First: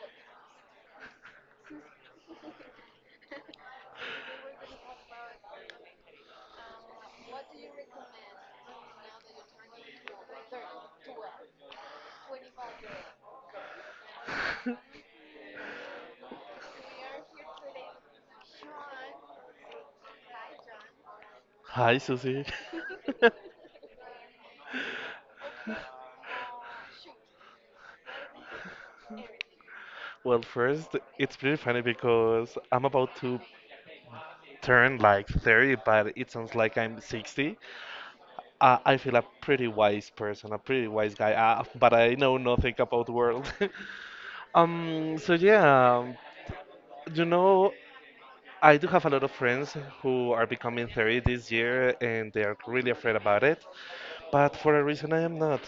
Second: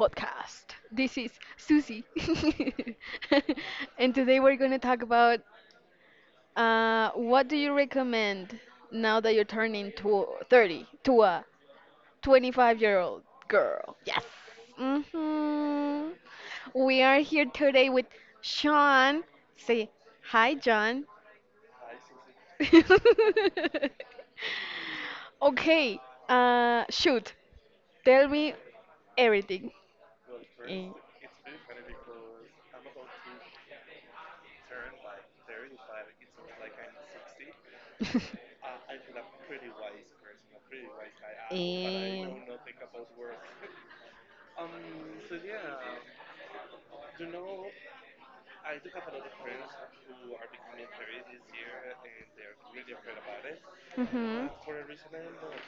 podcast. This is Susie. And today we're going to talk about what do you recommend now that you're turning to 30 to a 25-year-old girl? Yes. Hmm. We are here today with Sean. Say hi, John. Hi, Susie. Okay, shoot. Tell me everything. Well, Eh. first, it's pretty funny because I'm about to turn like 30, but it sounds like I'm 60. I feel a pretty wise person, a pretty wise guy, but I know Eh, nothing about the world. So yeah, you know, I do have a lot of friends who are becoming 30 this year and they are really afraid about it, mhm. but for a reason I am not.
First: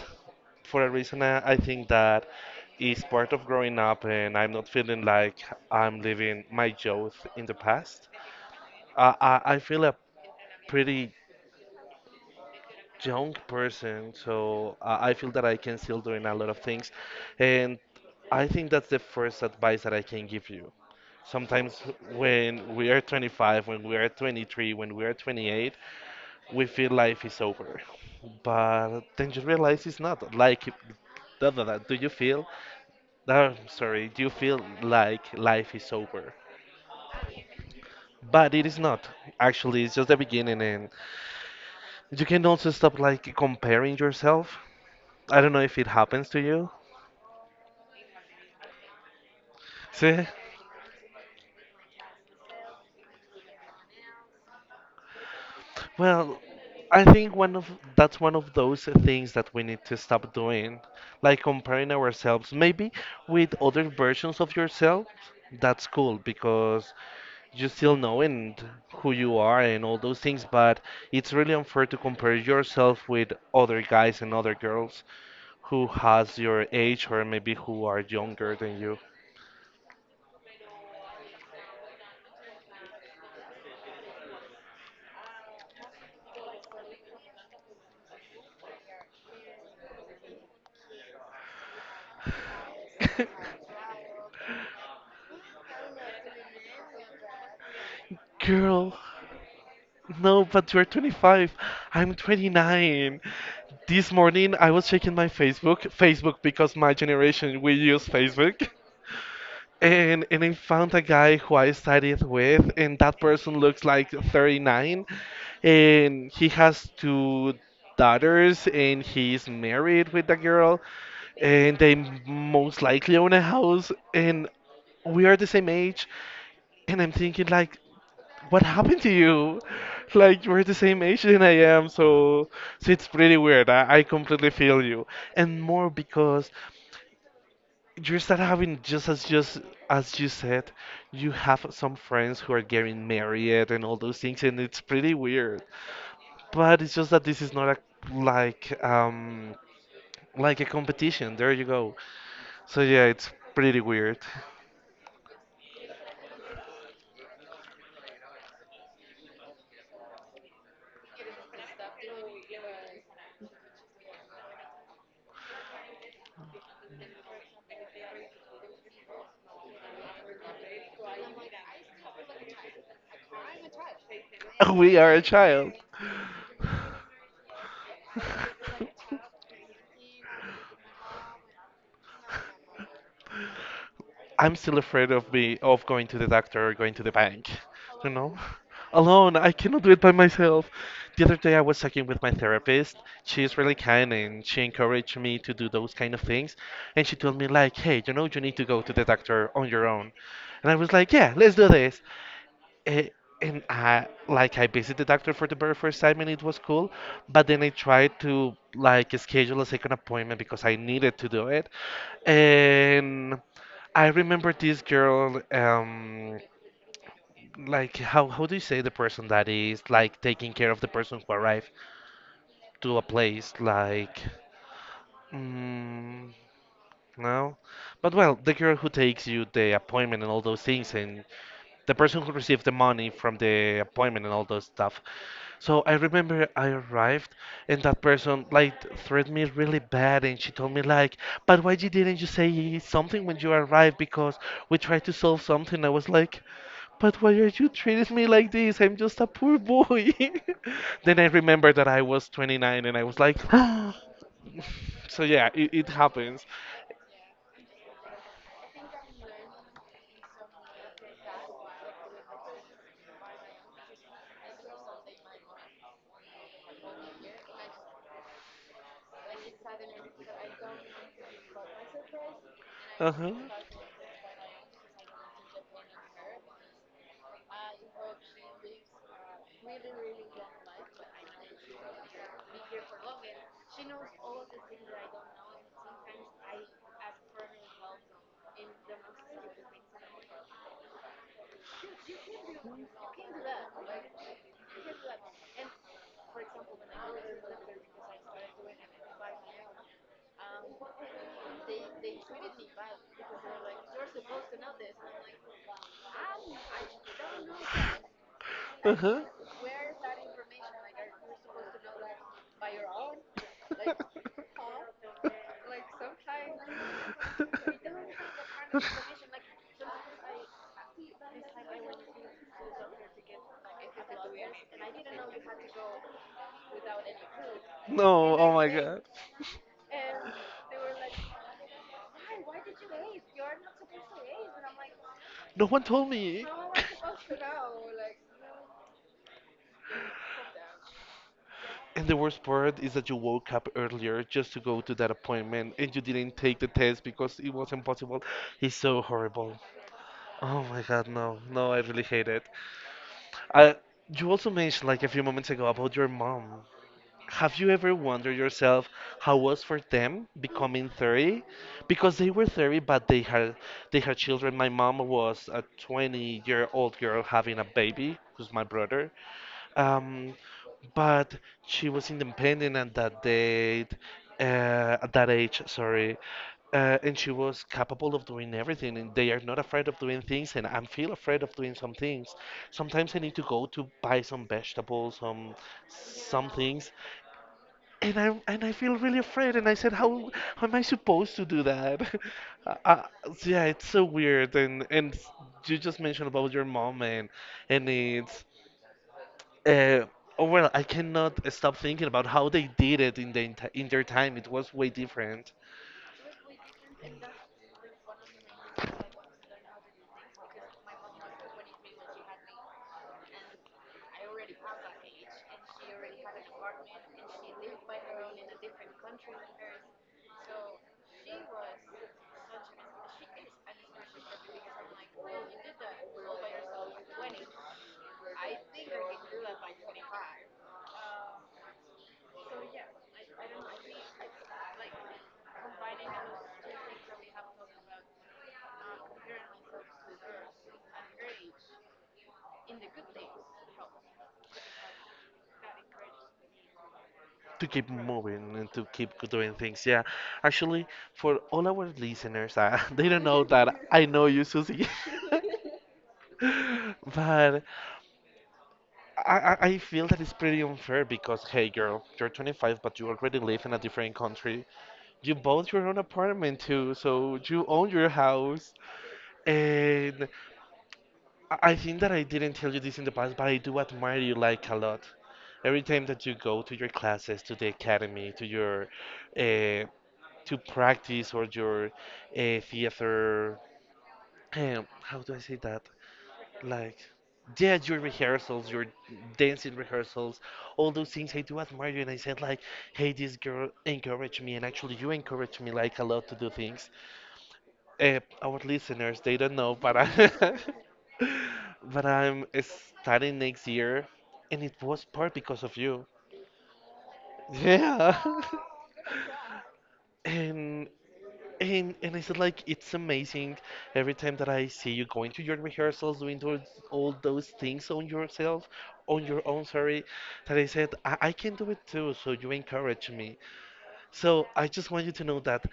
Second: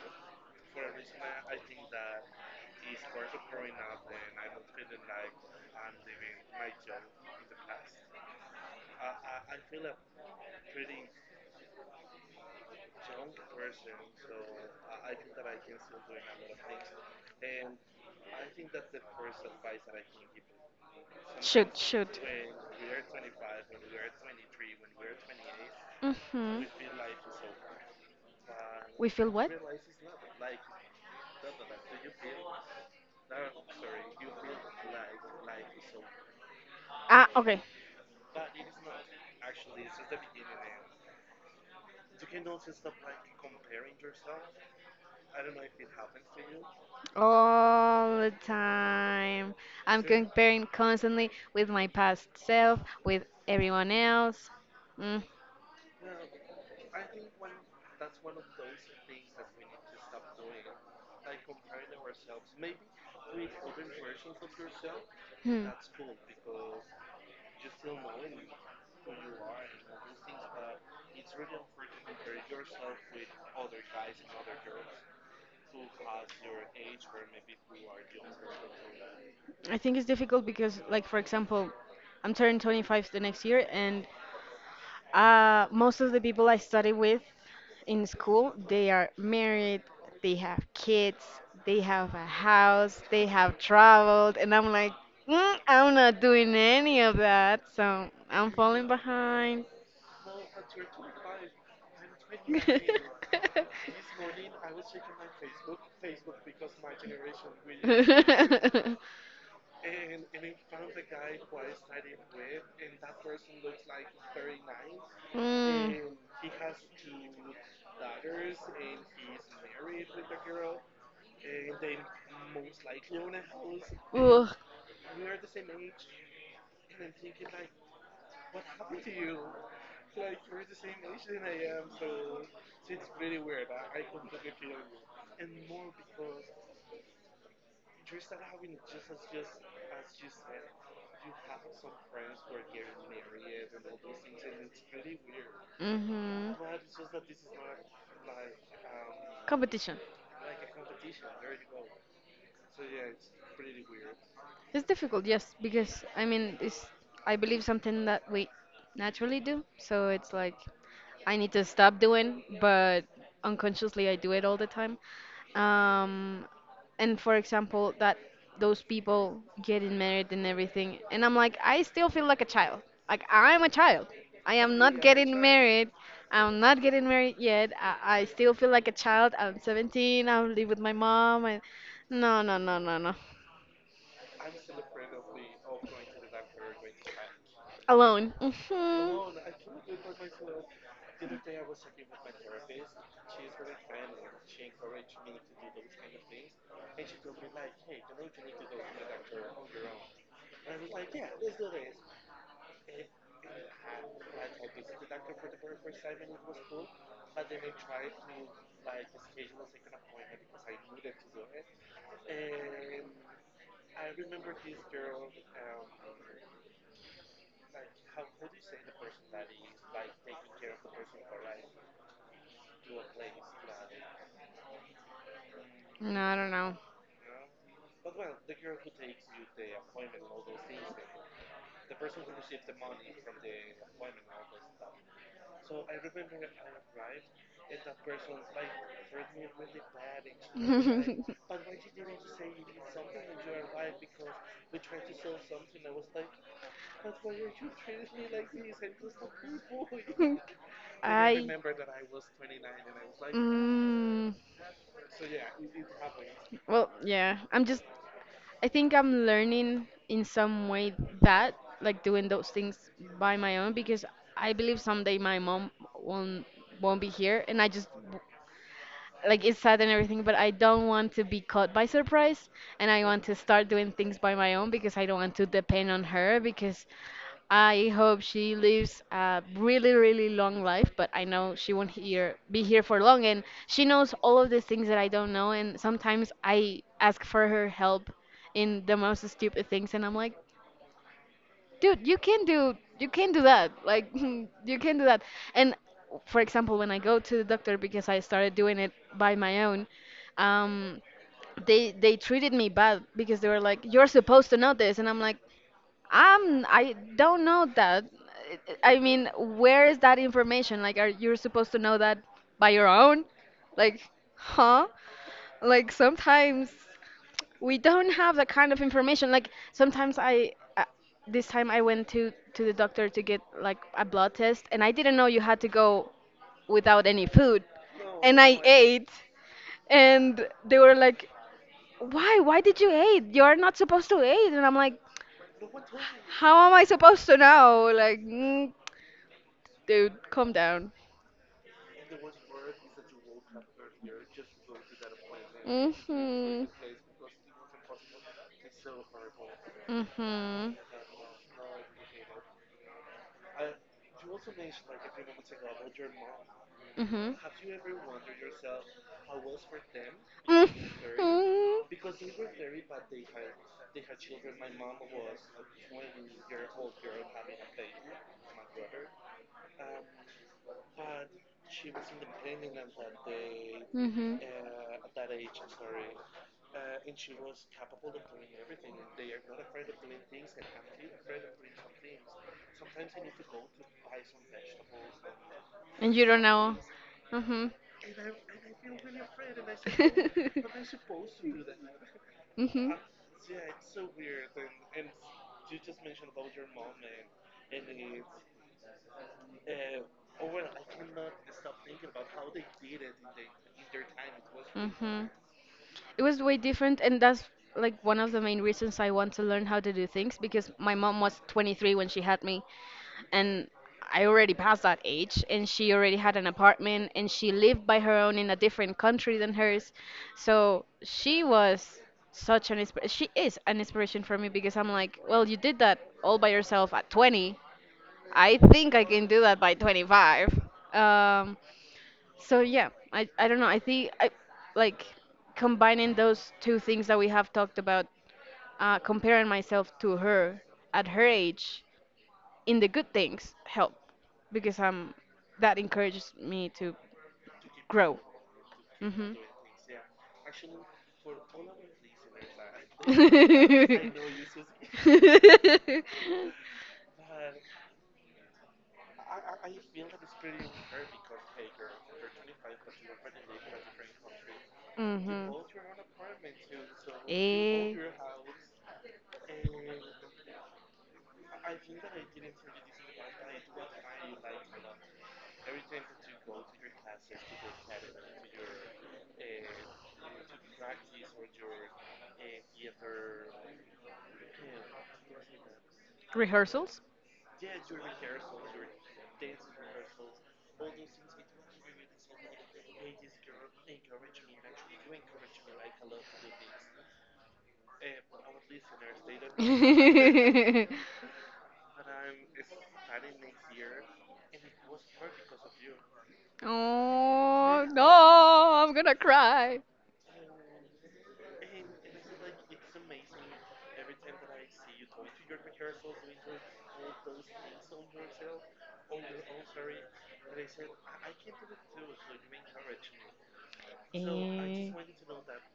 For a reason I think that is part of growing up, and I'm not feeling like I'm living my youth in the past. I feel a pretty young person, so I feel that I can still doing a lot of things. And I think that's the first advice that I can give you. Shoot, Sometimes shoot. when we are 25, when we are 23, when we are 28, we Mhm. feel life is over, but We then feel you what? realize it's not like da, da, da. Do you feel I'm sorry, you feel like life is over. Ah, okay. But it is not. Actually, it's just the beginning, and you can also stop like comparing yourself. I don't know if it happens to you. All the time. I'm See? comparing constantly with my past self, with everyone else. Hmm. Well, I think one of that's one of those things that we need to stop doing, like comparing ourselves maybe with other versions of yourself. That's cool because you still know and who you are and all those things, but it's really unfair to compare yourself with other guys and other girls who has your age or maybe who are younger than you. I think it's difficult because, like, for example, I'm turning 25 the next year, and most of the people I study with in school, they are married, they have kids, they have a house, they have traveled, and I'm like, I'm not doing any of that, so I'm falling Girl, behind. no, but you're 25. I'm 29. This morning I was checking my Facebook because my generation we use Facebook. And I found a guy who I studied with, and that person looks like 39, Mm. and he has two daughters, and he's married with a girl, and they most likely own a house, and Ugh. we are the same age, and I'm thinking like, what happened to you? Like you're the same age than I am, so it's pretty weird. I completely feel you, and more because you start having just as you said, you have some friends who are getting married and all those things, and it's pretty weird. Hmm. But it's just that this is not a like um Competition. like a competition. There you go. So yeah, it's pretty weird. It's difficult, yes, because I mean, it's I believe something that we naturally do. So it's like I need to stop doing, but unconsciously I do it all the time. Um, and for example, that those people getting married and everything, and I'm like, I still feel like a child. Like I'm a child. I am We not are a getting child. married. I'm not getting married yet. I still feel like a child. I'm 17. I live with my mom. And no, no, no, no, no. I'm still afraid of going to the doctor or going to the bank, you Alone. know? Hmm. Alone, I cannot do it by myself. The other day I was talking with my therapist. She's really kind and she encouraged me to do those kind of things. And she told me like, "Hey, you know, you need to go to the doctor on your own." And I was like, "Yeah, let's do this." Eh, And I visited the doctor for the very first time and it was cool, but then I tried to like schedule a second appointment because I needed to do it. And I remember this girl, like, how do you say the person that is like taking care of the person who arrived to a place, like, No, mm, I don't know. no, but well, the girl who takes you the appointment and all those things, and the person who received the money from the appointment and all those stuff. So I remember I arrived and that person like threatened me really bad and she told me like, but why you didn't you say something when you arrived because we tried to solve something. I was like, but why are you treating me like this? I'm just a poor boy. Then I I. remember that I was 29 and I was like, Mm, so yeah, it happens. well, yeah. I think I'm learning in some way that, like doing those things by my own, because I believe someday my mom won't be here, and I just like it's sad and everything, but I don't want to be caught by surprise and I want Uh-huh. to start doing things by my own because I don't want to depend on her because I hope she lives a really, really long life, but I know she won't here be here for long and she knows all of the things that I don't know and sometimes I ask for her help in the most stupid things and I'm like, dude you can do that, like you can do that. And for example, when I go to the doctor, because I started doing it by my own, um they treated me bad because they were like, you're supposed to know this, and I'm like, I don't know that. I Uh-huh. mean, where is that information? Like, are you're supposed to know that by your own? Like, huh like, sometimes we don't have that kind of information. Like, sometimes I uh, this time I went to the doctor to get like a blood test, and I didn't know you had to go without any food, No, and oh I my god. ate, and they were like, why did you eat? You're not supposed to eat. And I'm like, No one told me. how am I supposed to know? Like, dude, calm down. And the worst part is that you woke up earlier just to go to that appointment and you didn't take Mhm. the test because it was impossible. It's so horrible. Oh Mhm. my god, no. No, I really hate it. Uh, you also mentioned like a few moments ago about your mom. Mhm. Have you ever wondered yourself how was for them becoming Mhm. 30? Because they were 30, but they had Mhm. children. My mom was a 20-year-old girl having a baby, who's my brother, um, but she was independent at that date, at that age, sorry. And she was capable of doing everything, and they are not afraid of doing things, and I am feel afraid of doing some things. Sometimes I need to go to buy some vegetables, And you don't some know. things, Hmm. And I feel really afraid. And I said, how am I supposed to do that? uh, Mhm. uh, yeah, it's so weird. And you just mentioned about your mom, and it's uh, oh well, I cannot stop thinking about how they did it in their time. It was way Mhm. different It was way different, and that's like one of the main reasons I want to learn how to do things, because my mom was 23 when she had me, and I already passed that age, and she already had an apartment, and she lived by her own in a different country than hers. So she was she is an inspiration for me, because I'm like, well, you did that all by yourself at 20, I think I can do that by 25. Um, so yeah, I don't know. I think I like combining those two things that we have talked about, comparing myself to her at her age in the good things help, because that encourages me to to keep grow. moving and to keep Hmm. doing things. Yeah, actually, for all our listeners, they don't know that I know you, Susie, but I feel that it's pretty unfair because hey, girl, you're 25, but you already live in a different country. You Hmm. bought your own apartment too, so you own Eh, your house and. I think that I didn't tell you this in the past, but I do admire you like a lot. Every time that you go to your classes, to the academy, to your uh, to practice or your theater, how do I say that? Like, rehearsals. yeah, your rehearsals, your dancing rehearsals, all those things. I do admire you, and I said like, hey, this girl encouraged me, and actually you encouraged me like a lot to do things. Our listeners they don't know, but I, but I'm starting next year, and it was part because of you. Oh, no, Yeah. I'm gonna cry. And and I said like it's amazing every time that I see you going to your rehearsals, doing those, all those things on yourself, on your own, sorry, that I said I can do it too, so you encourage me. So I just want you to know that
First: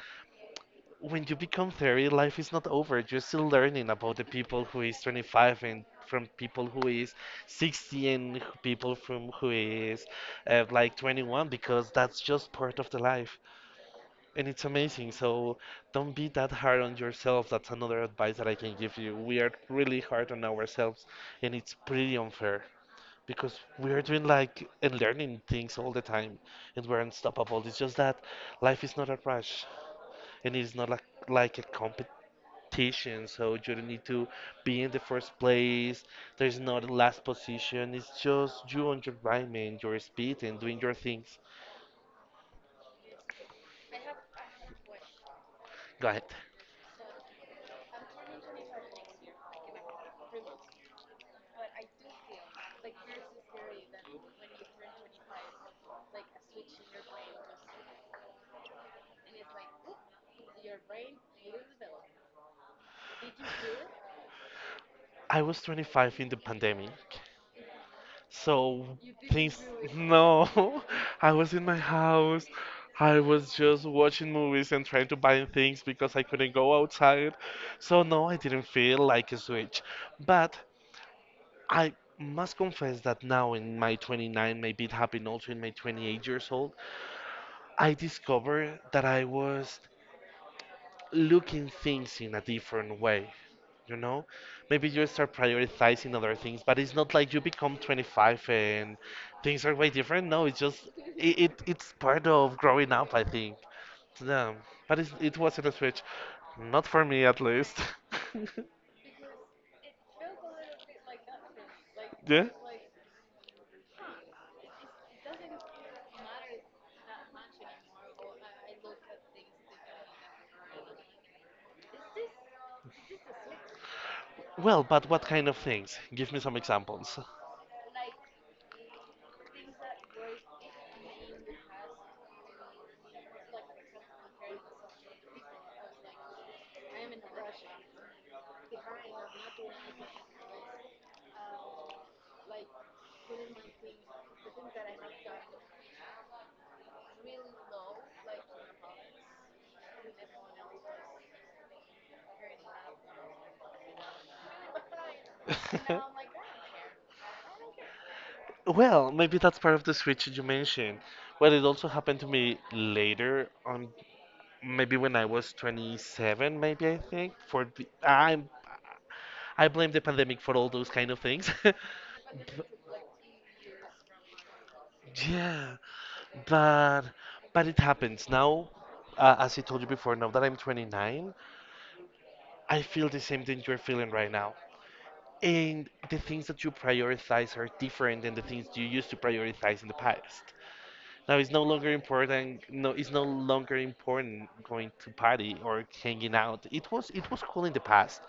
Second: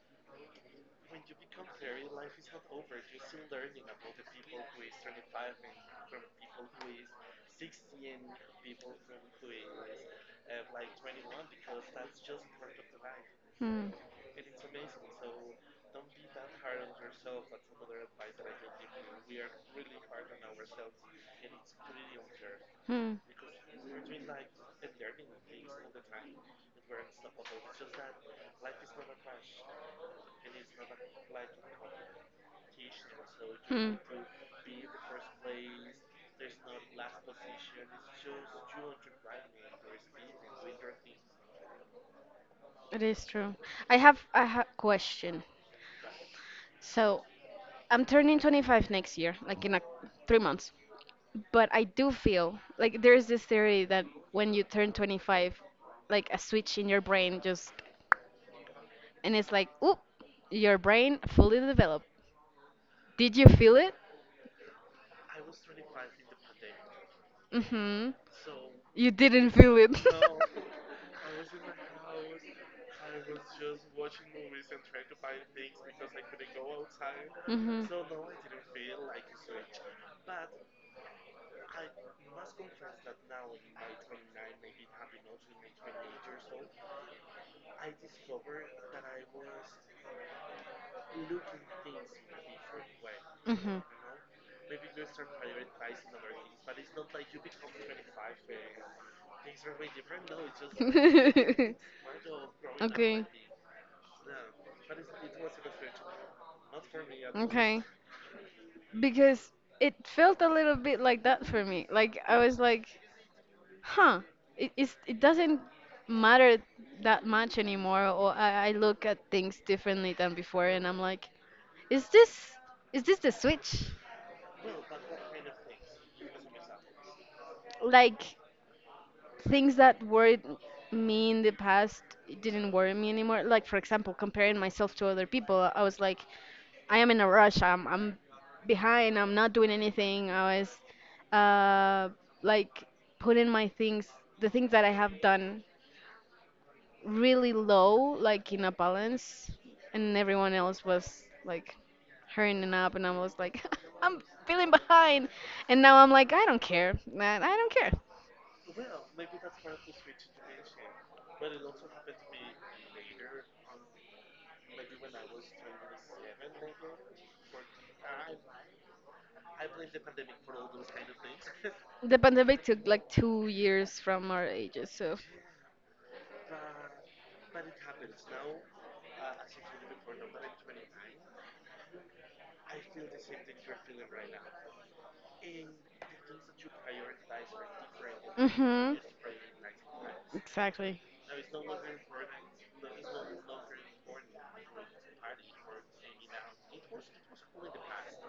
when you become 30, life is not over. You're still learning about the people who is 25 and from people who is 60 and people from who is like 21 because that's just part of the life. Hmm. And it's amazing. So don't be that hard on yourself. That's another advice that I can give you. We are really hard on ourselves and it's pretty unfair Hmm. because we are doing like and learning things all the time and we're unstoppable. It's just that life is not a rush and it's not like a competition, so you don't Hmm. need to be in the first place. There's not a last position. It's just you on your environment, your speed, and doing your things. It is true. I have a question. Go ahead. So I'm turning 25 next year, like 3 months. But I do feel like there is this theory that when you turn 25, like a switch in your brain just and it's like, oop, your brain fully developed. Did you feel it? I was 25 in the pandemic, Mm-hmm. so You didn't things. feel it. No, I was in my house. I was just watching movies and trying to buy things because I couldn't go outside. Mhm. So no, I didn't feel like a switch. But I must confess that now in my 29, maybe it happened also in my 28 years old, I discovered that I was looking things in a different way. Mhm. You know, maybe you start prioritizing other things, but it's not like you become 25 and things are way different. No, it's just it's part of growing up, I Okay. think. Yeah, but it wasn't a switch, not for me at least. Okay. Because it felt a little bit like that for me. Like I Yeah. was like, huh, it doesn't matter that much anymore, or I look at things differently than before, and I'm like, is this is this the switch? Well, but what kind of things? Give me some examples. Like, things that worried me in the past didn't worry me anymore. Like, for example, comparing myself to other people, I was like, I am in a rush. I'm behind. I'm not doing anything. I was like putting my things, the things that I have done, really low, like in a balance, and everyone else was like hurrying up, and I was like, I'm feeling behind, and now I'm like, I don't care, man. I don't care. Well, maybe that's part of the switch you mentioned. Well, it also happened to me later on maybe when I was 27, maybe I think for the I blame the pandemic for all those kind of things. The pandemic took like 2 years from our ages, so. Yeah, but it happens now. As I told you before, now that I'm 29, I feel the same thing you're feeling right now. And the things that you prioritize are different than the things you Mhm. used to prioritize in the past. Exactly. Now it's no longer important. No, it's no longer important going to party or hanging out. It was cool in the past.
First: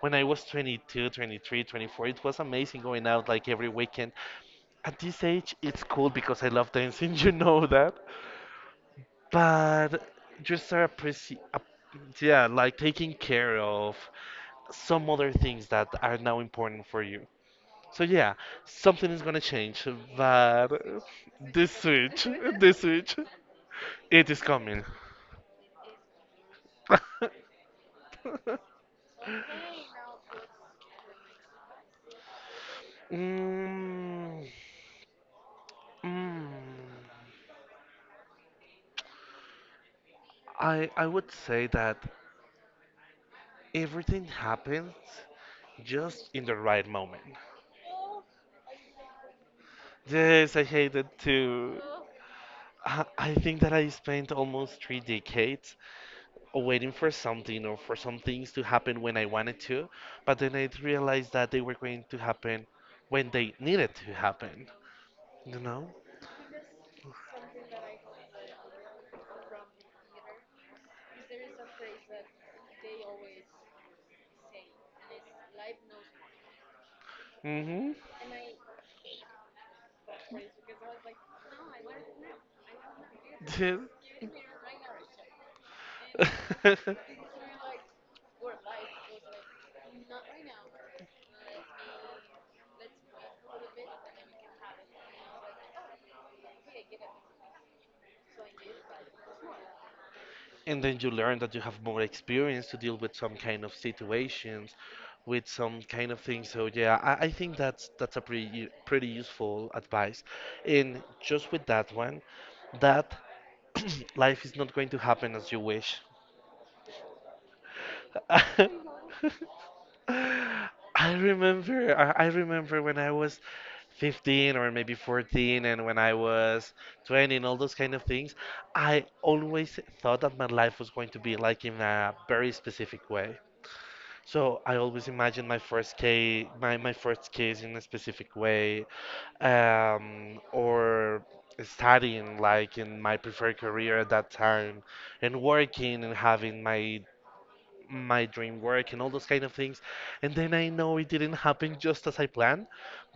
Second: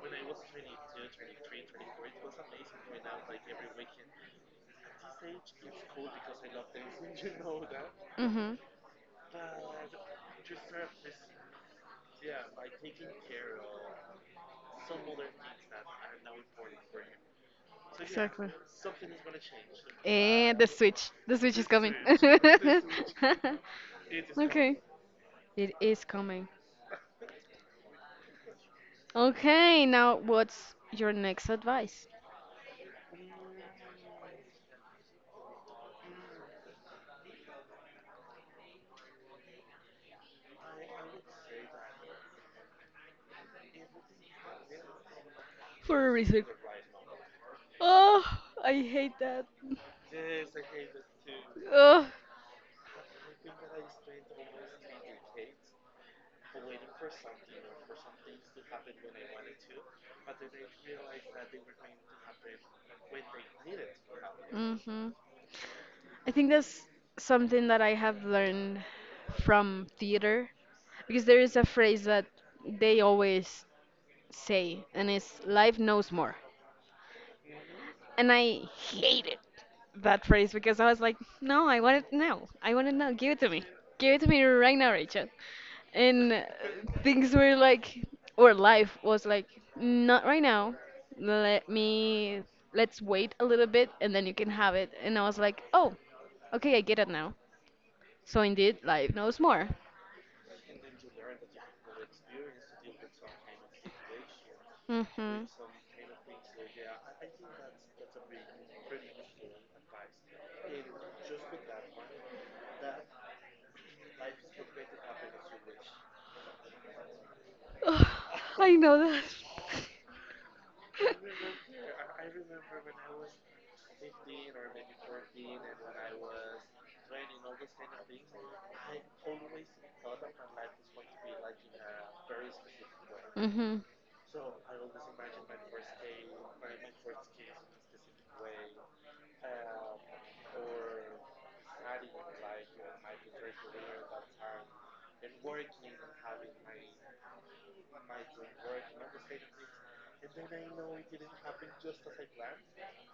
When I was 22, 23, 24, it was amazing going out like every weekend. At this age, it's cool because I love dancing, you know that. Mhm. But just start appreciating, yeah, like taking care of some other things that are now important for you. So yeah, Exactly. something is gonna change, but And the switch. The switch is this coming. switch, this switch, it is Okay. coming. It is coming. Okay, now what's your next advice? mm, mm, I would say that everything happens For a just in reason. the right moment. Oh, I hate that. Yes, I hate it too. Oh. I think that I spent almost 3 decades waiting for something or for some things to happen when I wanted to, but then I realized that they were going to happen when they needed to happen. Hmm. You know? I think that's something that I have learned from theater, because there is a phrase that they always say, and it's life knows more. Mm-hmm. And I hated that phrase because I was like, no, I want it now. I want it now. Give it to me. Give it to me right now, Rachel. And things were like, or life was like, not right now. Let me, let's wait a little bit and then you can have it. And I was like, oh, okay, I get it now. So indeed, life knows more. And then you learn that you have more experience to deal with some kind of situations Hmm. with some kind of things. So yeah, I think that's a pretty useful advice. And just with that one, that life is not going to happen as you wish. Ugh, I know that. I I remember when I was 15 or maybe 14, and when I was 20, and all those kind of things, I always thought that my life was going to be like in a very specific way. Hmm. So I always imagined my first case, my first case in a specific way, or studying like in my preferred career at that time, and working and having my dream work and all those kind of things. And then I know it didn't happen just as I planned,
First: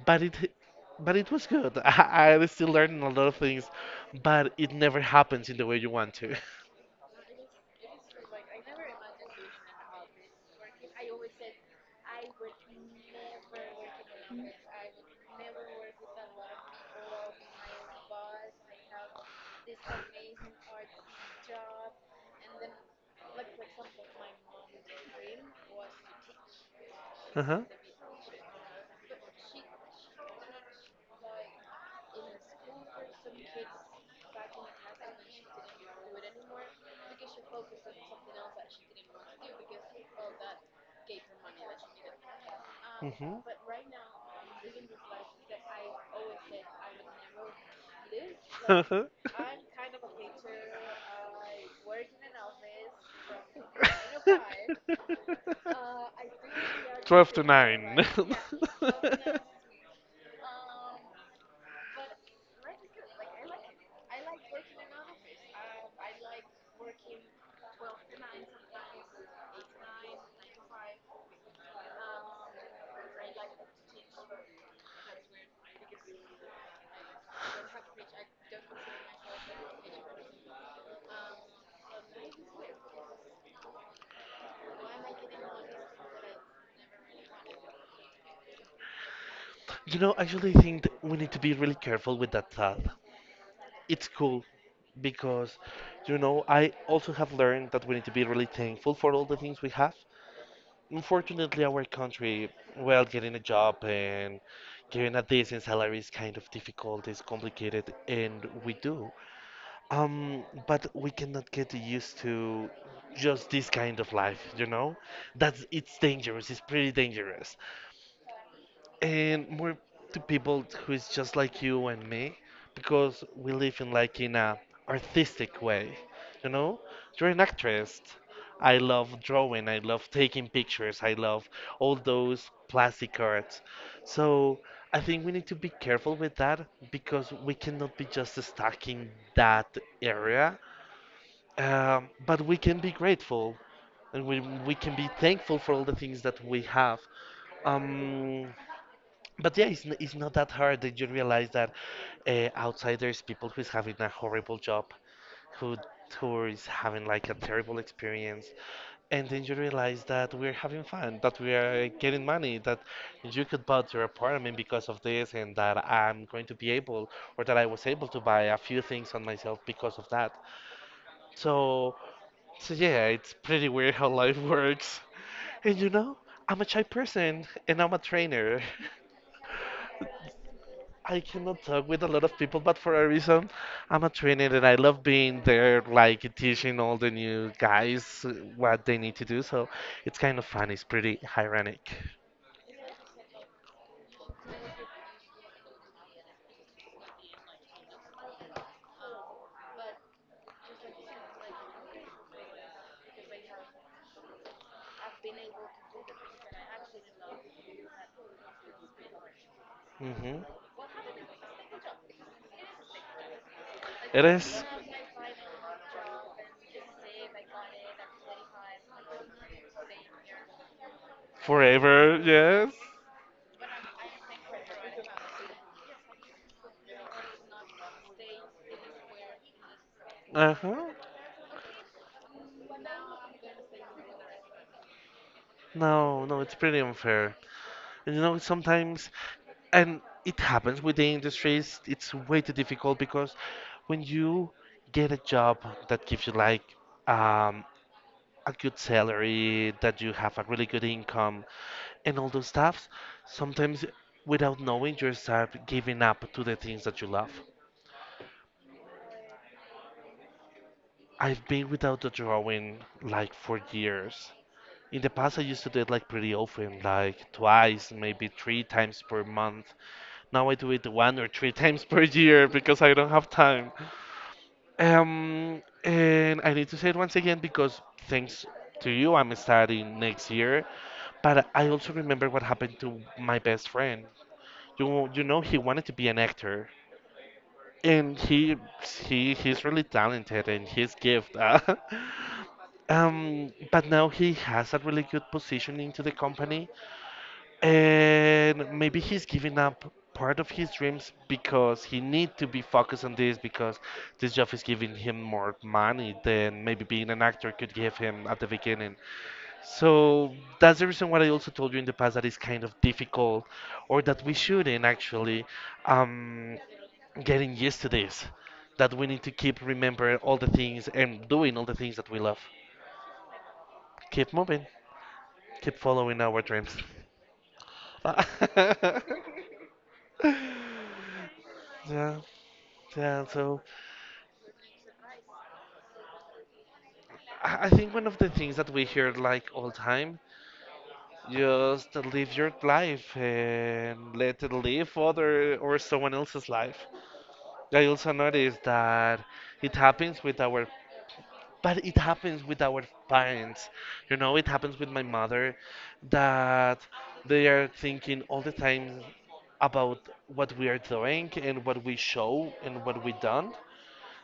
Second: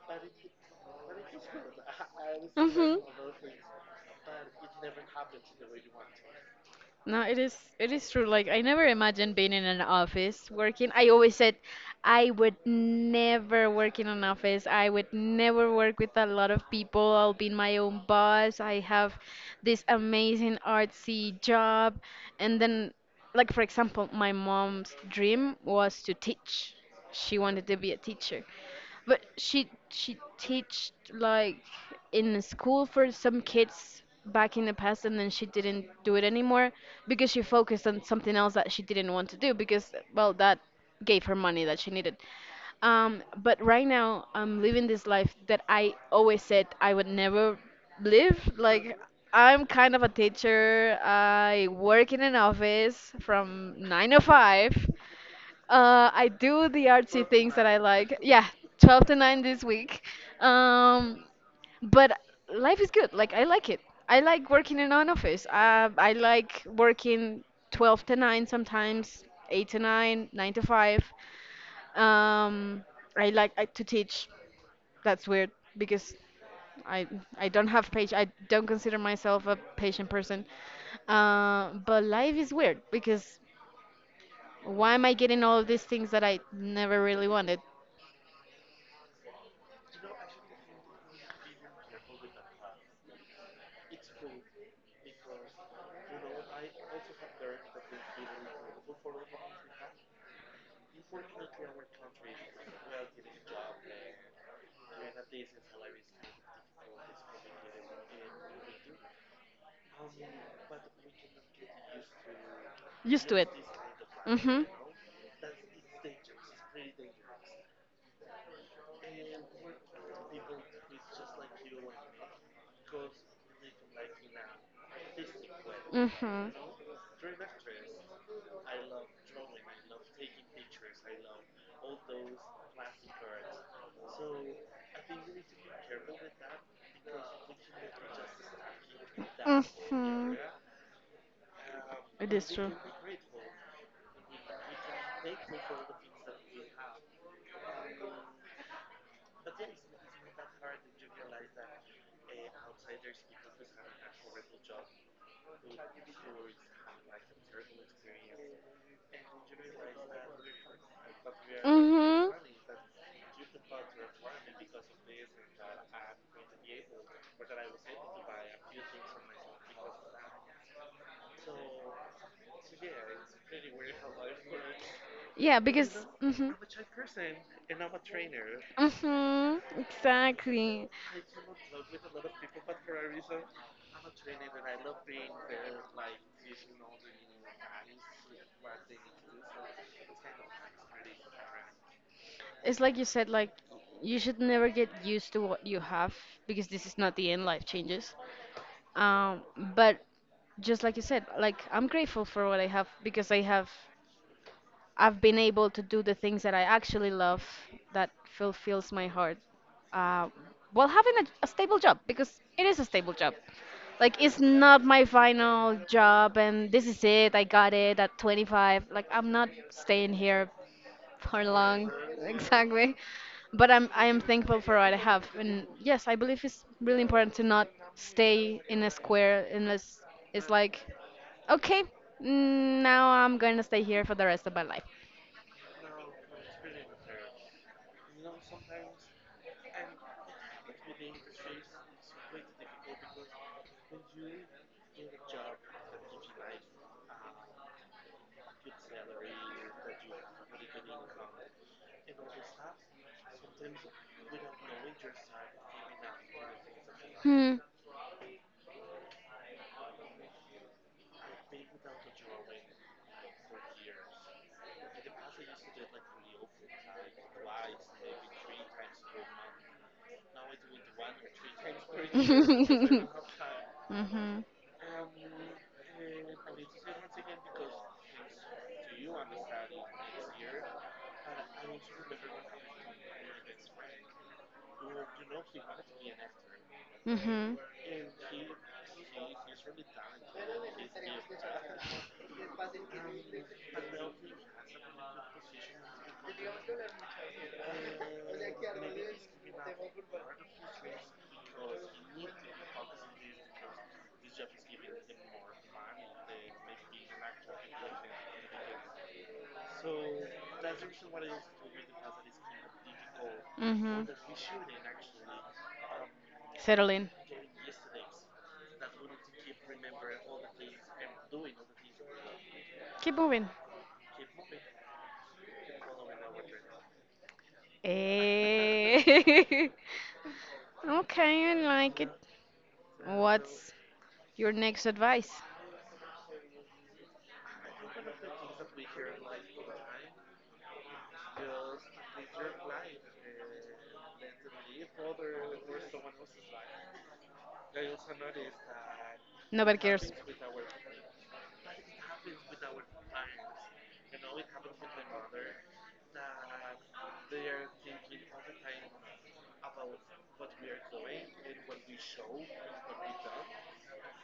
but it but it was good. I still Hmm. learned a lot of things, but it never happens in the way you want to. No, it is true. Like, I never imagined being in an office working. I always said I would never work in an office. I would never work with a lot of people. I'll be my own boss. I have this amazing artsy job. And then, like, for example, my mom's dream was to teach. She Uh-huh. wanted to be a teacher. But she teached like in the school for some kids back in the past, and then she didn't do it anymore because she focused on something else that she didn't want to do because, well, that gave her money that she needed. Um, Mhm. but right now I'm living this life that I always said I would never live. Like, Uh-huh. I'm kind of a teacher. I work in an office from 9 to 5. I do the artsy things that I like. Yeah, 12 to 9 this week. Um, but life is good. Like, I like it. I like working in an office. I like working 12 to 9 sometimes, 8 to 9, 9 to 5. Um, I like to teach. That's weird because I I don't have page. I don't consider myself a patient person. But life is weird because, why am I getting all of these things that I never really wanted? You know, actually, I think that we need to be really careful with that thought. It's cool because, you know, I also have learned that we need to be really thankful for all the things we have. Unfortunately, our country, well, getting a job and getting a decent salary is kind of difficult, it's complicated, and we do. But we cannot get used to Used to it. just this kind of life, Mm-hmm. you know? That's, it's dangerous, it's pretty dangerous. And more to people who is just like you and me, because we live in like in a artistic way, Mm-hmm. you know? You're an actress. I love drawing, I love taking pictures, I love all those plastic arts. So I think we need to be careful with that because we cannot be just stuck in that Mm-hmm. area, but we can be grateful, and we can be thankful for all the things that we have. Um, but yeah, it's not that hard that you realize that outsiders, people who's having a horrible job, who who is having like a terrible experience, and then you realize that we're having fun, that we are getting Mm-hmm. money, that you could buy your apartment because of this, and that I'm going to be able, or that I was able to buy a few things on myself because of that. So yeah, it's pretty weird how life works. Yeah, And because. you know, Mm-hmm. Mm-hmm. I'm a shy person and I'm a trainer. Exactly. I cannot talk with a lot of people, but for a reason, I'm a trainer and I love being there, like teaching all the new guys what they need to do. So it's kind of fun. It's pretty ironic. It's like you said, like, you should never get used to what you have because this is not the end, life changes. Um, but just like you said, like, I'm grateful for what I have because I've been able to do the things that I actually love, that fulfills my heart. Uh, Hmm. while having a stable job, because it is a stable job. Like, It it's is not my final job and this is it. I got it at 25. Like, I'm not staying here for long. forever. Yes. Exactly. But I am thankful for what I have, and yes, I believe it's really important to not stay in a square unless it's Uh like, huh. okay, now I'm going to stay here for the rest of my life. No, no, it's pretty unfair. And you know, sometimes, and it happens with the industries, it's way too difficult because when you get a job that gives you like um, a good salary, that you have a really good income and all those stuff, sometimes without knowing you start giving up to the things that you love. Hmm. I've been without a drawing like for years. In the past I used to do it like pretty often, like twice, maybe three times per month. Now I do it one or three times per year because I Mhm. don't have time. And I need to say it once again because thanks to you, I'm starting next year. But I also remember what happened to my best friend. You know, he wanted to be an actor, Mhm. and he's really talented and he's gift. But now he has a really good position into the company, and maybe he's giving up part of his dreams because he need to be focused on this, because this job is giving him more money than maybe being an actor could give him at the beginning. So that's the reason what I also told you in the past, that it's kind of difficult, or Mhm. that we shouldn't actually um, Settle in. getting used to this, that we need to keep remembering all the things and doing all the things that we love. Keep moving. Keep moving, keep following our dreams. Eh. Okay, I like it. Yeah, yeah. So What's your next advice? I think one of the things that we hear like all time, just live your life and let it live other or someone else's life. I also noticed that it Nobody cares. happens with our, but it happens with our parents. You know, it happens with my mother, that they are thinking all the time about what we are doing and what we show and what we don't.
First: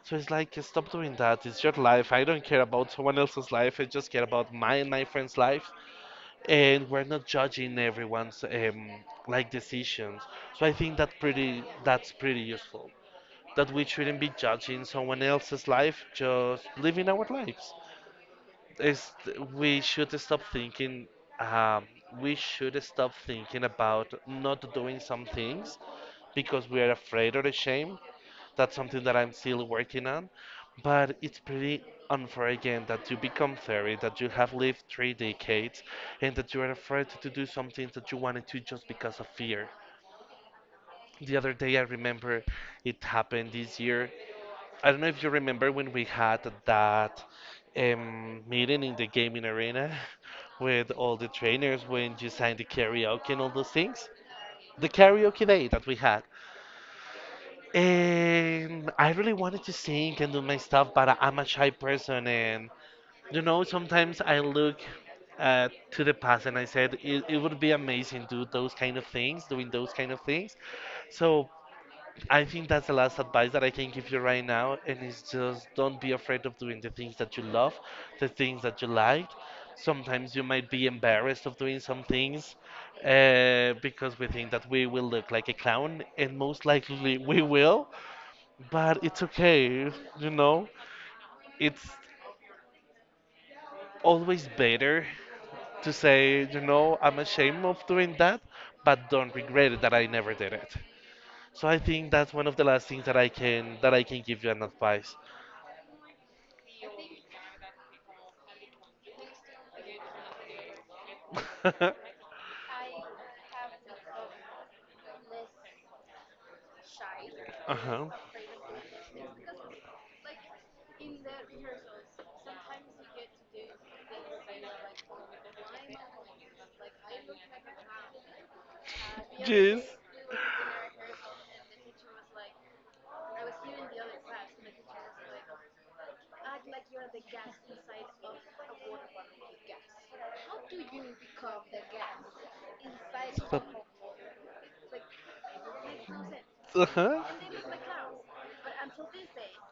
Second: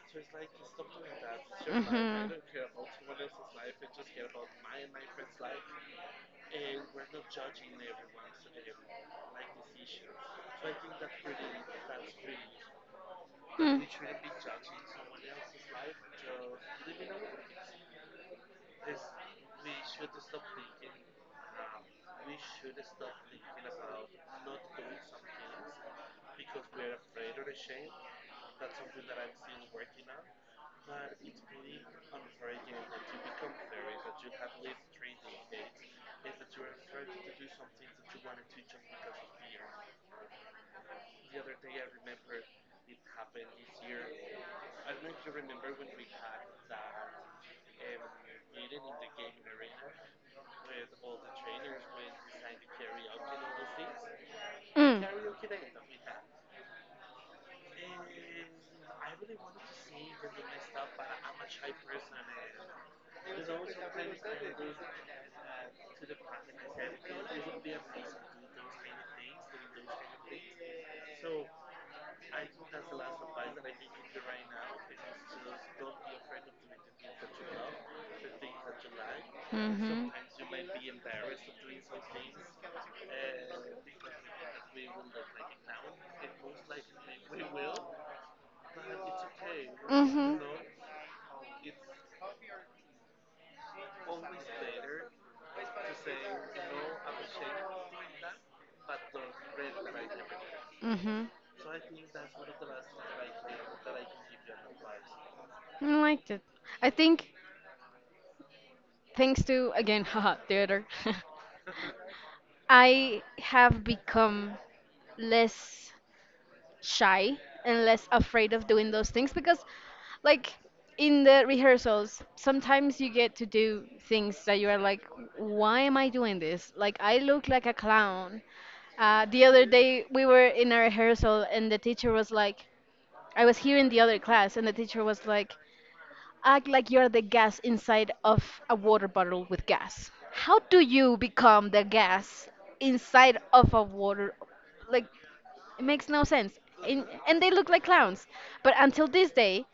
So it's like, stop doing that. It's your life. I Mhm. don't care about someone else's life. I just care about my and my friend's life. And we're not judging everyone's like decisions. So I think that's pretty useful. That Mm. we shouldn't be judging someone else's life, just living our lives is we should stop thinking, um, we should stop thinking about not doing some things because we are afraid of the shame. That's something that I'm still working on, but it's pretty unfair again, that you become 30, that you have lived 3 decades, and that you are afraid to do something that you wanted to just because of fear. The other day, I remember it happened this year, I don't know if you remember when we had that meeting in the gaming arena with all the trainers when you signed the karaoke and all those things. The Mm. karaoke day that we had. And I really wanted to sing and do my stuff, but I'm a shy person. And, you know, sometimes I look to the past and I said, it would be amazing to do those kind of things, doing those kind of things. So I think that's the last advice that I can give you right now, and it's just don't be afraid of doing the things that you love, the things that you like. Mhm. Sometimes you might be embarrassed of doing some things because we think that we will look like a clown, and most likely we will, but it's okay, you Mhm. know? It's always better to say, you know, I'm ashamed of doing that, but don't regret it that I never did it. Mhm. So I think that's one of the last things that I can give you an advice. I liked it. I think, thanks to, again, haha, theater, Uh-huh. I have become less shy and less afraid of doing those things, because, like, in the rehearsals, sometimes you get to do things that you are like, why am I doing this? Like, I look like a clown. The other Yes. day, we were in a rehearsal, and the teacher was like, I was here in the other class, and the teacher was like, act like you're the gas inside of a water bottle with gas. How do you become the gas inside But, of a water? Like, it makes no sense. Uh-huh. And they look like clowns. But until this day,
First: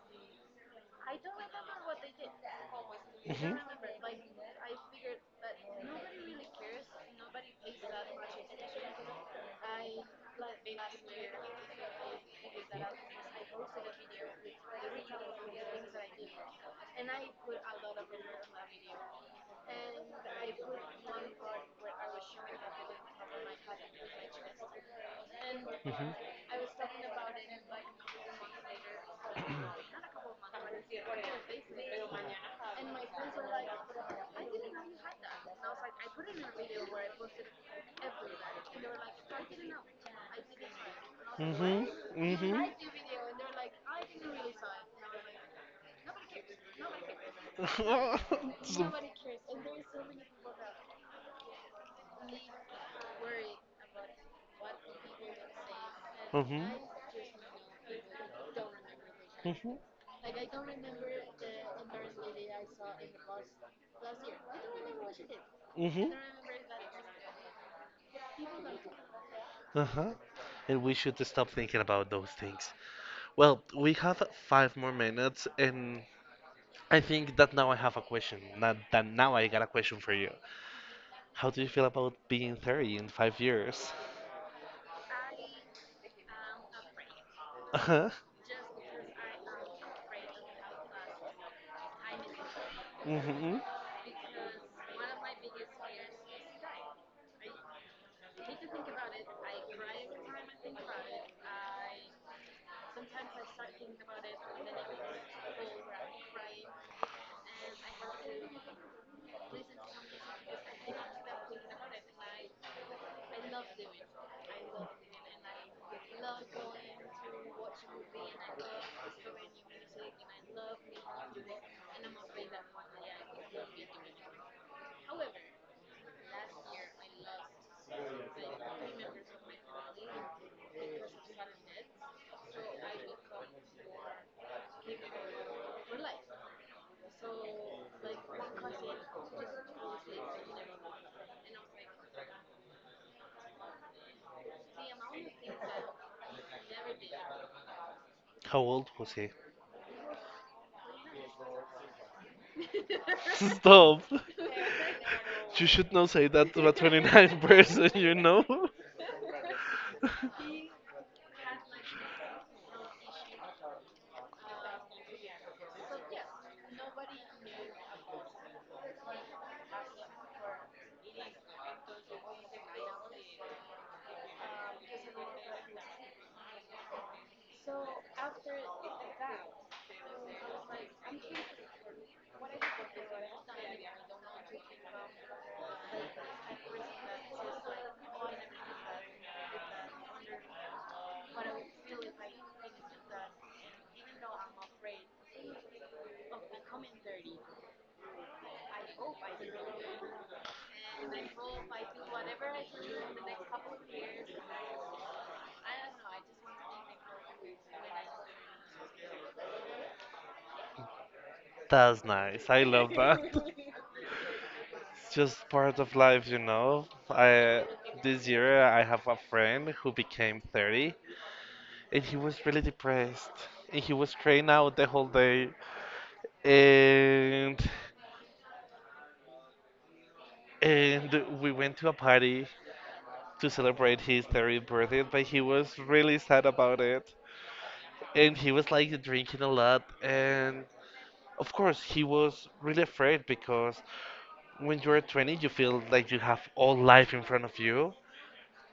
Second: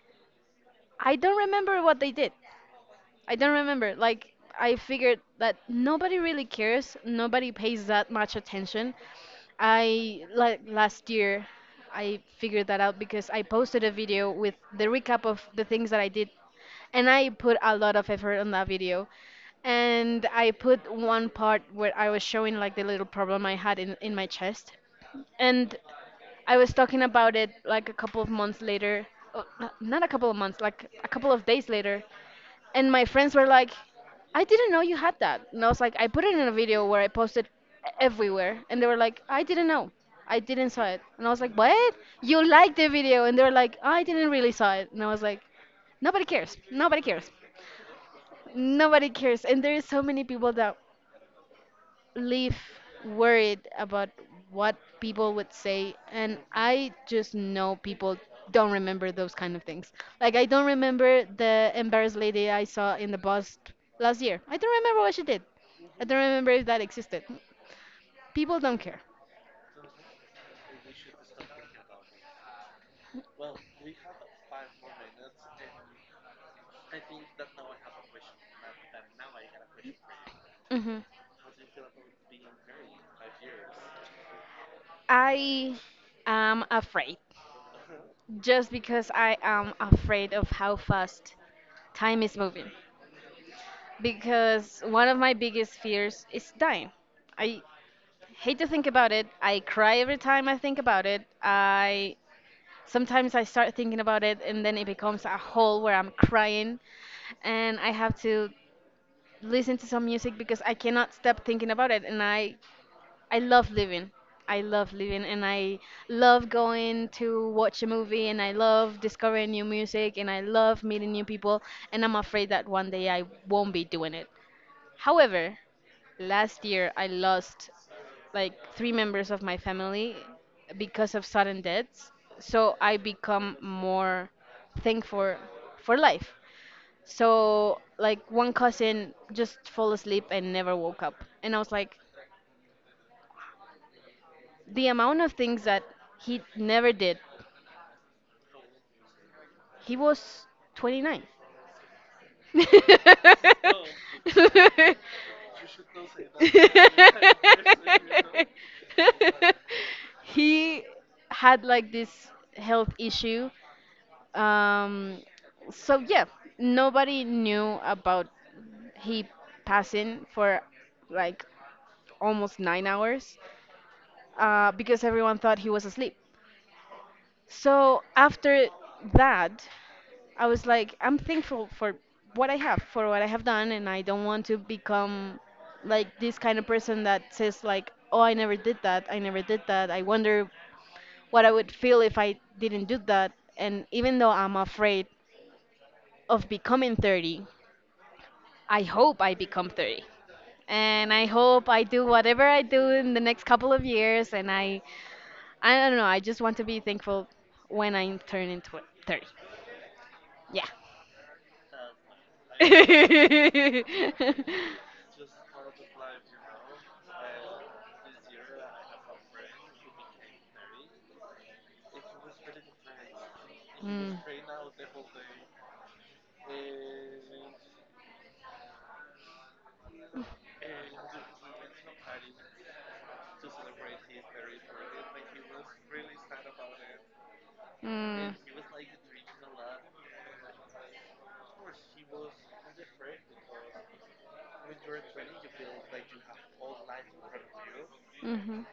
I don't remember what they did. I don't remember. Like, I figured that nobody really cares, nobody pays that much attention. I like Mhm. last year I figured that out because I posted a video with the recap of the things that I did, and I put a lot of effort on that video. And I put one part where I was showing like the little problem I had in my chest. And I was talking about it like a couple of months later. Oh, not a couple of months, like a couple of days later. And my friends were like, I didn't know you had that. And I was like, I put it in a video where I posted everywhere. And they were like, I didn't know. I didn't saw it. And I was like, what? You liked the video. And they were like, "Oh, I didn't really saw it." And I was like, nobody cares. Nobody cares. Nobody cares. And there is so many people that live worried about what people would say. And Mhm. I just know people don't remember those kind of Mhm. things. Like, I don't remember the embarrassed lady I saw in the bus last year. I don't remember what she did. I Mhm. don't remember if that existed. People don't care. Uh-huh. And we should stop thinking about those things. Well, we have 5 more minutes, and I think that now I have a question. Not that now I got a question for you. Hmm. How do you feel about being 30 in 5 years? I am afraid Uh-huh. just because I am afraid of how fast time is moving, Mm-hmm. because one of my biggest fears is dying. I hate to think about it. I cry every time I think about it. I sometimes I start thinking about it and then it becomes a hole where I'm crying, and I have to listen to some music because I cannot stop thinking about it. And I love living. I love living, and I love going to watch a movie, and I love discovering new music, and I love meeting new people, and I'm afraid that one day I won't be doing it. However, last year, I lost like three members of my family because of sudden deaths. So I become more thankful for life. So like one cousin just fell asleep and never woke up. And I was like, the amount of things that he never did. How old was he? He was 29. Stop. You should not say that to a 29 person, you know? He had like this health issue. Um, so yeah, nobody knew about he passing for like almost 9 hours because everyone thought he was asleep. So after that, I was like, I'm thankful for what I have, for what I have done, and I don't want to become like this kind of person that says like, oh, I never did that, I never did that. I wonder what I would feel if I didn't do that. And even though I'm afraid of becoming 30, I hope I become 30. And I hope I do whatever I do in the next couple of years. And I don't know, I just want to be thankful when I turn into 30. Yeah. That's nice. I love that. It's just part of life, you know. I This year I have a friend who became 30, and he was really depressed, and he was Mm. crying out the whole day. and and we went to a party to celebrate his 30th birthday, but he was really sad about it, Mm. and he was like drinking a lot. And of course he was really afraid, because when you're 20 you feel like you have all life in front of you. Mhm.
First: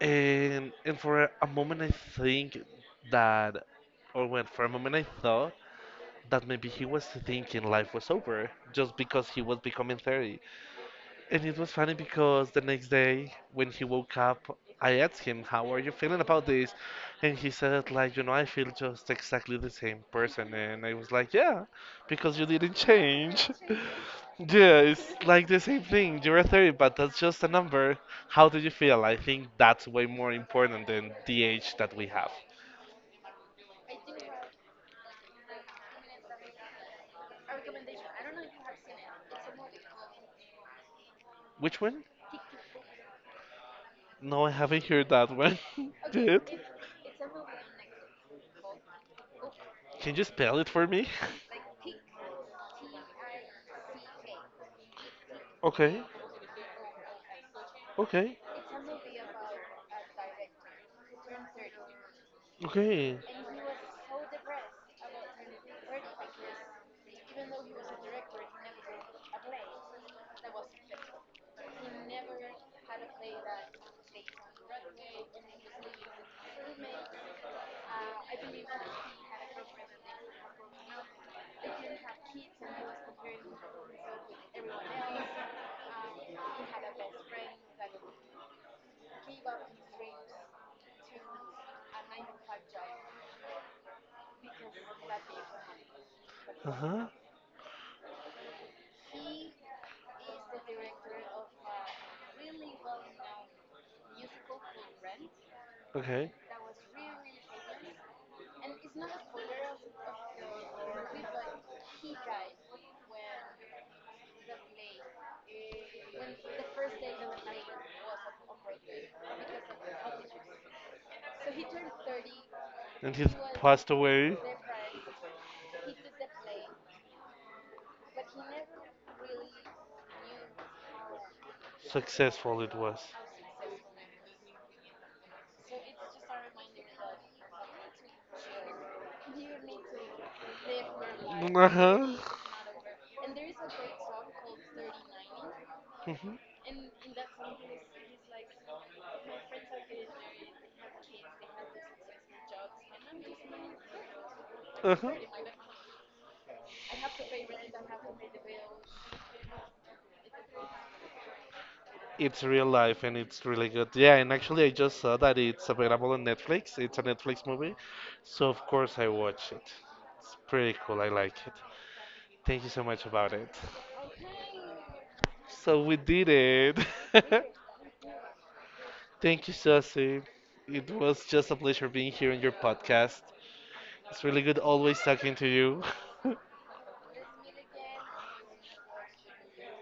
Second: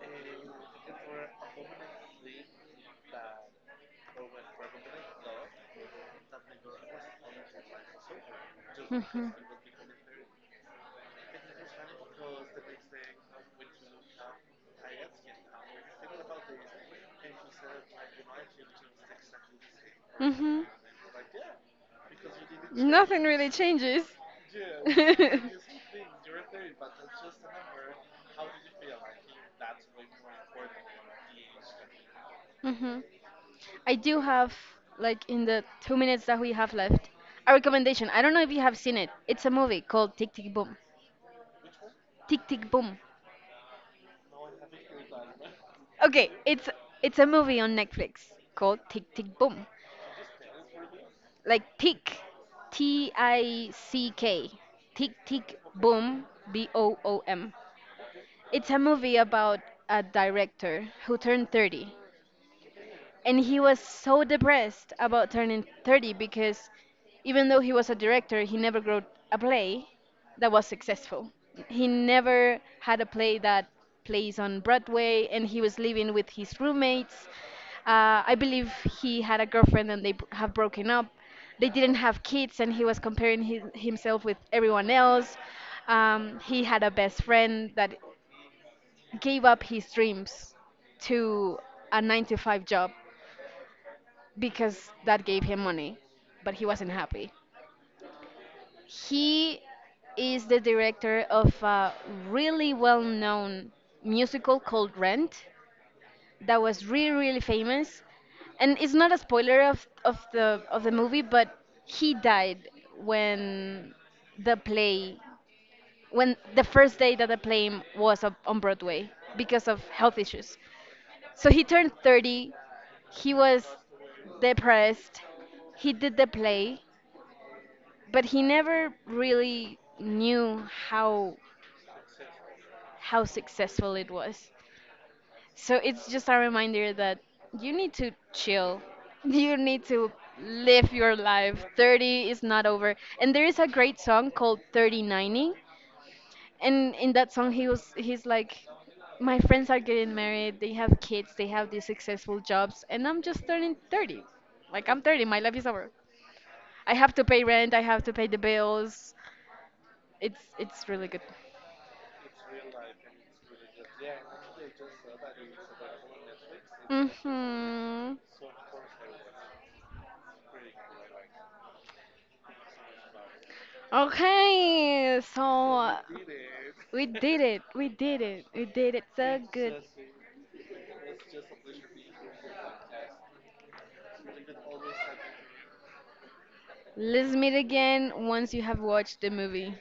And for a moment I think that or when for a moment I thought that maybe he was thinking life was over just because Mhm. he was becoming 30. And it was funny because the next day when he woke up, I asked him, how are you feeling about this? And he said, like, you know, I feel just exactly the same person. Mhm. And I was like, yeah, because you didn't Nothing really change. changes. Yeah, it's like the same thing. You're a 30, but that's just a number. How do you feel? I think that's way more important than the age that we have. Mhm. I do have, like, in the 2 minutes that we have left, a recommendation. I don't know if you have seen it. It's a movie called Tick Tick Boom. Which one? Tick Tick Boom. No, I haven't heard that one Okay, yet. It's a movie on Netflix called Tick Tick Boom. Can you spell it for me? Like Tick, T I C K, Tick Tick Okay. Boom, B O O M. Okay. It's a movie about a director who turned 30, Okay. and he was so depressed about turning 30 because even though he was a director, he never wrote a play that was successful. He never had a play that plays on Broadway, and he was living with his roommates. I believe he had a girlfriend and they have broken up. They didn't have kids, and he was comparing himself with everyone else. He had a best friend that gave up his dreams to a 9 to 5 job because that gave him money, but he Uh wasn't huh. happy. He is the director of a really well known musical called Rent Okay. that was really, really famous. And it's not a spoiler of the movie, but he died when the play when the first day that the play was up on Broadway, because of health issues. So he turned 30. And he He was passed away. depressed. He did the play but he never really knew how Successful it was. how successful it was. So it's just a reminder that you need to chill. You need to live your life. Uh huh. 30 is not over. And there is a great song called 3090. Mhm. And in that song he's like, my friends are getting married, they have kids, they have these successful jobs, and I'm just turning 30. Like Uh I'm huh. 30, my life is over. I have to pay rent, I have to pay the bills. It's really good. It's real life and it's really good. Yeah, and actually I just saw that it's available on Netflix. It's a Netflix movie, Mm-hmm. so of course I watch it. It's pretty cool. I like it. Thank you so much about it. Okay, so So we did we did it. it. We did it. We did it so Thank you, good. Susie. It was just a pleasure being here on your podcast. It's really good always talking to you. Let's meet again once you have watched the movie.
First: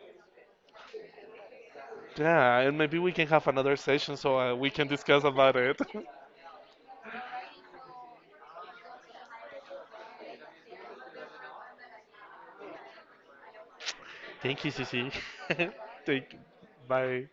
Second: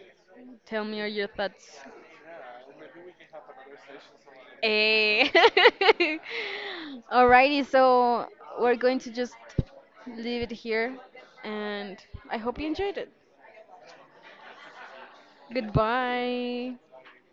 Tell me all your thoughts. Yeah, and maybe we can have another session so we can discuss Hey. about it. Alrighty, so we're going to just leave it here, and I hope you enjoyed it. Thank you, Susie. Thank you. Goodbye. Bye.